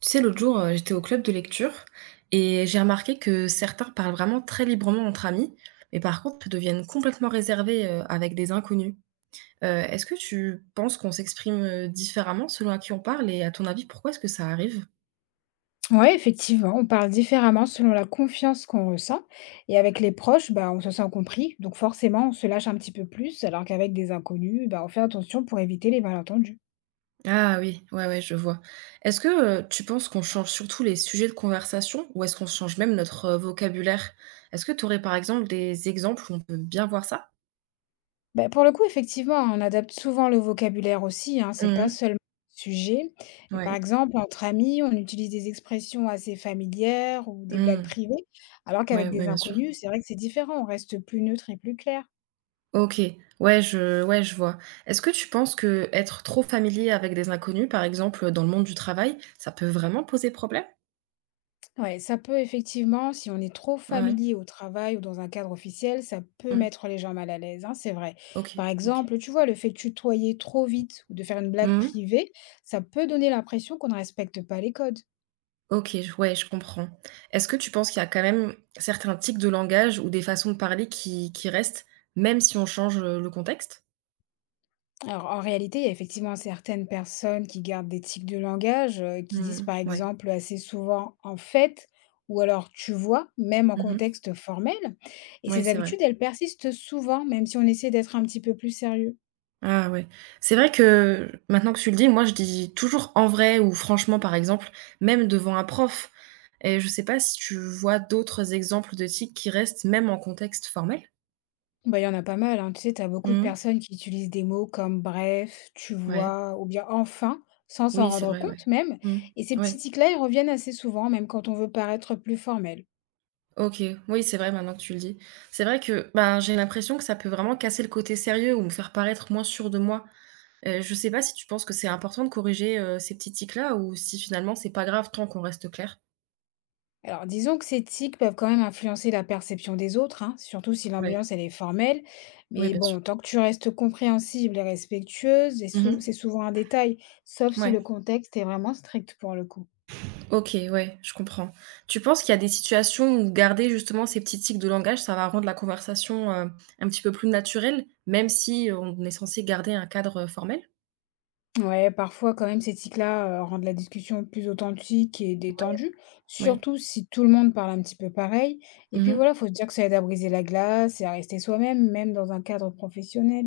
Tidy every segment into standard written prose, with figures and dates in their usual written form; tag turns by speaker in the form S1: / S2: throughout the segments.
S1: Tu sais, l'autre jour, j'étais au club de lecture et j'ai remarqué que certains parlent vraiment très librement entre amis, mais par contre deviennent complètement réservés avec des inconnus. Est-ce que tu penses qu'on s'exprime différemment selon à qui on parle et à ton avis, pourquoi est-ce que ça arrive?
S2: Ouais, effectivement, on parle différemment selon la confiance qu'on ressent. Et avec les proches, bah, on se sent compris. Donc forcément, on se lâche un petit peu plus, alors qu'avec des inconnus, bah, on fait attention pour éviter les malentendus.
S1: Ah oui, ouais, ouais, je vois. Est-ce que tu penses qu'on change surtout les sujets de conversation ou est-ce qu'on change même notre vocabulaire? Est-ce que tu aurais par exemple des exemples où on peut bien voir ça?
S2: Bah, pour le coup, effectivement, on adapte souvent le vocabulaire aussi, hein, c'est pas
S1: Mhm,
S2: seulement le sujet. Et par
S1: ouais.
S2: exemple, entre amis, on utilise des expressions assez familières ou des blagues
S1: Mhm,
S2: privées, alors
S1: ouais,
S2: qu'avec
S1: ouais,
S2: des
S1: bien sûr.
S2: inconnus, c'est vrai que c'est différent, on reste plus neutre et plus clair.
S1: OK. Ouais, je vois. Est-ce que tu penses que être trop familier avec des inconnus, par exemple, dans le monde du travail, ça peut vraiment poser problème?
S2: Ouais, ça peut effectivement, si on est trop
S1: Ouais.
S2: familier au travail ou dans un cadre officiel, ça peut
S1: Mmh.
S2: mettre les gens mal à l'aise, hein, c'est vrai.
S1: OK,
S2: Par
S1: OK.
S2: exemple, tu vois, le fait de tutoyer trop vite ou de faire une blague
S1: Mmh.
S2: privée, ça peut donner l'impression qu'on ne respecte pas les codes.
S1: OK, je ouais, je comprends. Est-ce que tu penses qu'il y a quand même certains tics de langage ou des façons de parler qui restent, même si on change, le contexte?
S2: Alors, en réalité, il y a effectivement certaines personnes qui gardent des tics de langage, qui disent
S1: Mmh.
S2: par
S1: Ouais.
S2: exemple assez souvent en fait ou alors tu vois, même en
S1: Mmh.
S2: contexte formel. Et
S1: Ouais,
S2: ces
S1: c'est vrai.
S2: habitudes, elles persistent souvent, même si on essaie d'être un petit peu plus sérieux.
S1: Ah ouais. C'est vrai que maintenant que tu le dis, moi je dis toujours en vrai ou franchement par exemple, même devant un prof. Et je sais pas si tu vois d'autres exemples de tics qui restent même en contexte formel?
S2: Bah, il y en a pas mal, hein. Tu sais, tu as beaucoup de
S1: Mmh.
S2: personnes qui utilisent des mots comme bref, tu
S1: Ouais.
S2: vois, ou bien enfin, sans s'en
S1: Oui, c'est
S2: rendre
S1: vrai, ouais.
S2: compte même.
S1: Mmh.
S2: Et ces
S1: Ouais.
S2: petits tics-là, ils reviennent assez souvent, même quand on veut paraître plus formel.
S1: OK. Oui, c'est vrai maintenant que tu le dis. C'est vrai que, ben, j'ai l'impression que ça peut vraiment casser le côté sérieux ou me faire paraître moins sûr de moi. Je sais pas si tu penses que c'est important de corriger, ces petits tics là ou si finalement c'est pas grave tant qu'on reste clair?
S2: Alors, disons que ces tics peuvent quand même influencer la perception des autres, hein, surtout si
S1: Ouais.
S2: l'ambiance, elle est formelle.
S1: Oui,
S2: Mais
S1: bien sûr.
S2: bon, tant que tu restes compréhensible et respectueuse,
S1: Mmh.
S2: c'est souvent un détail, sauf si le
S1: Ouais.
S2: contexte est vraiment strict pour le coup.
S1: OK, ouais, je comprends. Tu penses qu'il y a des situations où garder justement ces petits tics de langage, ça va rendre la conversation, un petit peu plus naturelle, même si on est censé garder un cadre, formel?
S2: Ouais, parfois quand même ces tics-là, rendent la discussion plus authentique et détendue,
S1: Oui.
S2: surtout si tout le monde parle un petit peu pareil et puis
S1: Mmh.
S2: voilà, faut se dire que ça aide à briser la glace et à rester soi-même, même dans un cadre professionnel.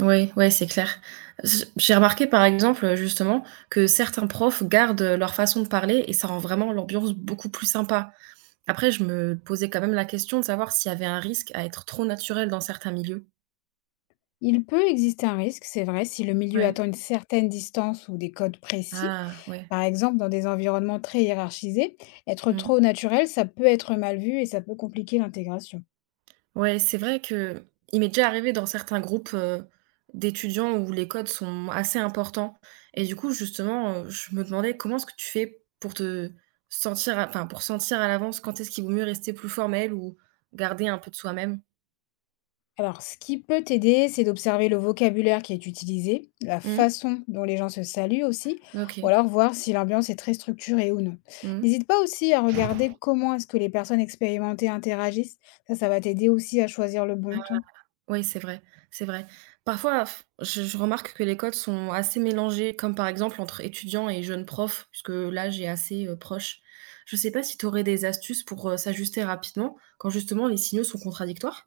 S1: Oui, ouais, ouais, c'est clair. J'ai remarqué par exemple, justement, que certains profs gardent, leur façon de parler et ça rend vraiment l'ambiance beaucoup plus sympa. Après, je me posais quand même la question de savoir s'il y avait un risque à être trop naturel dans certains milieux.
S2: Il peut exister un risque, c'est vrai, si le milieu
S1: Ouais.
S2: attend une certaine distance ou des codes précis.
S1: Ah, ouais.
S2: Par exemple, dans des environnements très hiérarchisés, être
S1: Mmh.
S2: trop naturel, ça peut être mal vu et ça peut compliquer l'intégration.
S1: Ouais, c'est vrai que il m'est déjà arrivé dans certains groupes, d'étudiants où les codes sont assez importants et du coup, justement, je me demandais comment est-ce que tu fais pour te sentir à pour sentir à l'avance quand est-ce qu'il vaut mieux rester plus formel ou garder un peu de soi-même?
S2: Alors, ce qui peut t'aider, c'est d'observer le vocabulaire qui est utilisé, la
S1: Mmh.
S2: façon dont les gens se saluent aussi, ou
S1: OK.
S2: alors voir si l'ambiance est très structurée ou non.
S1: Mmh.
S2: N'hésite pas aussi à regarder comment est-ce que les personnes expérimentées interagissent. Ça va t'aider aussi à choisir le bon ton.
S1: Oui, c'est vrai, c'est vrai. Parfois, je remarque que les codes sont assez mélangés, comme par exemple entre étudiants et jeunes profs, puisque l'âge est assez, proche. Je ne sais pas si tu aurais des astuces pour, s'ajuster rapidement quand justement les signaux sont contradictoires?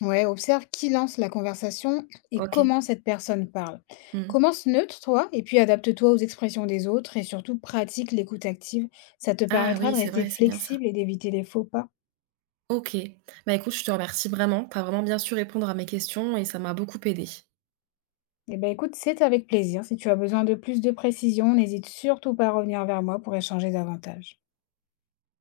S2: Ouais, observe qui lance la conversation et
S1: OK.
S2: comment cette personne parle.
S1: Mmh.
S2: Commence neutre, toi, et puis adapte-toi aux expressions des autres et surtout pratique l'écoute active. Ça te
S1: Ah
S2: permettra
S1: oui,
S2: de
S1: c'est
S2: rester
S1: vrai, c'est bien ça.
S2: flexible et d'éviter les faux pas.
S1: OK. Bah, écoute, je te remercie vraiment. Tu as vraiment bien su répondre à mes questions et ça m'a beaucoup aidée.
S2: Eh ben écoute, c'est avec plaisir. Si tu as besoin de plus de précision, n'hésite surtout pas à revenir vers moi pour échanger davantage.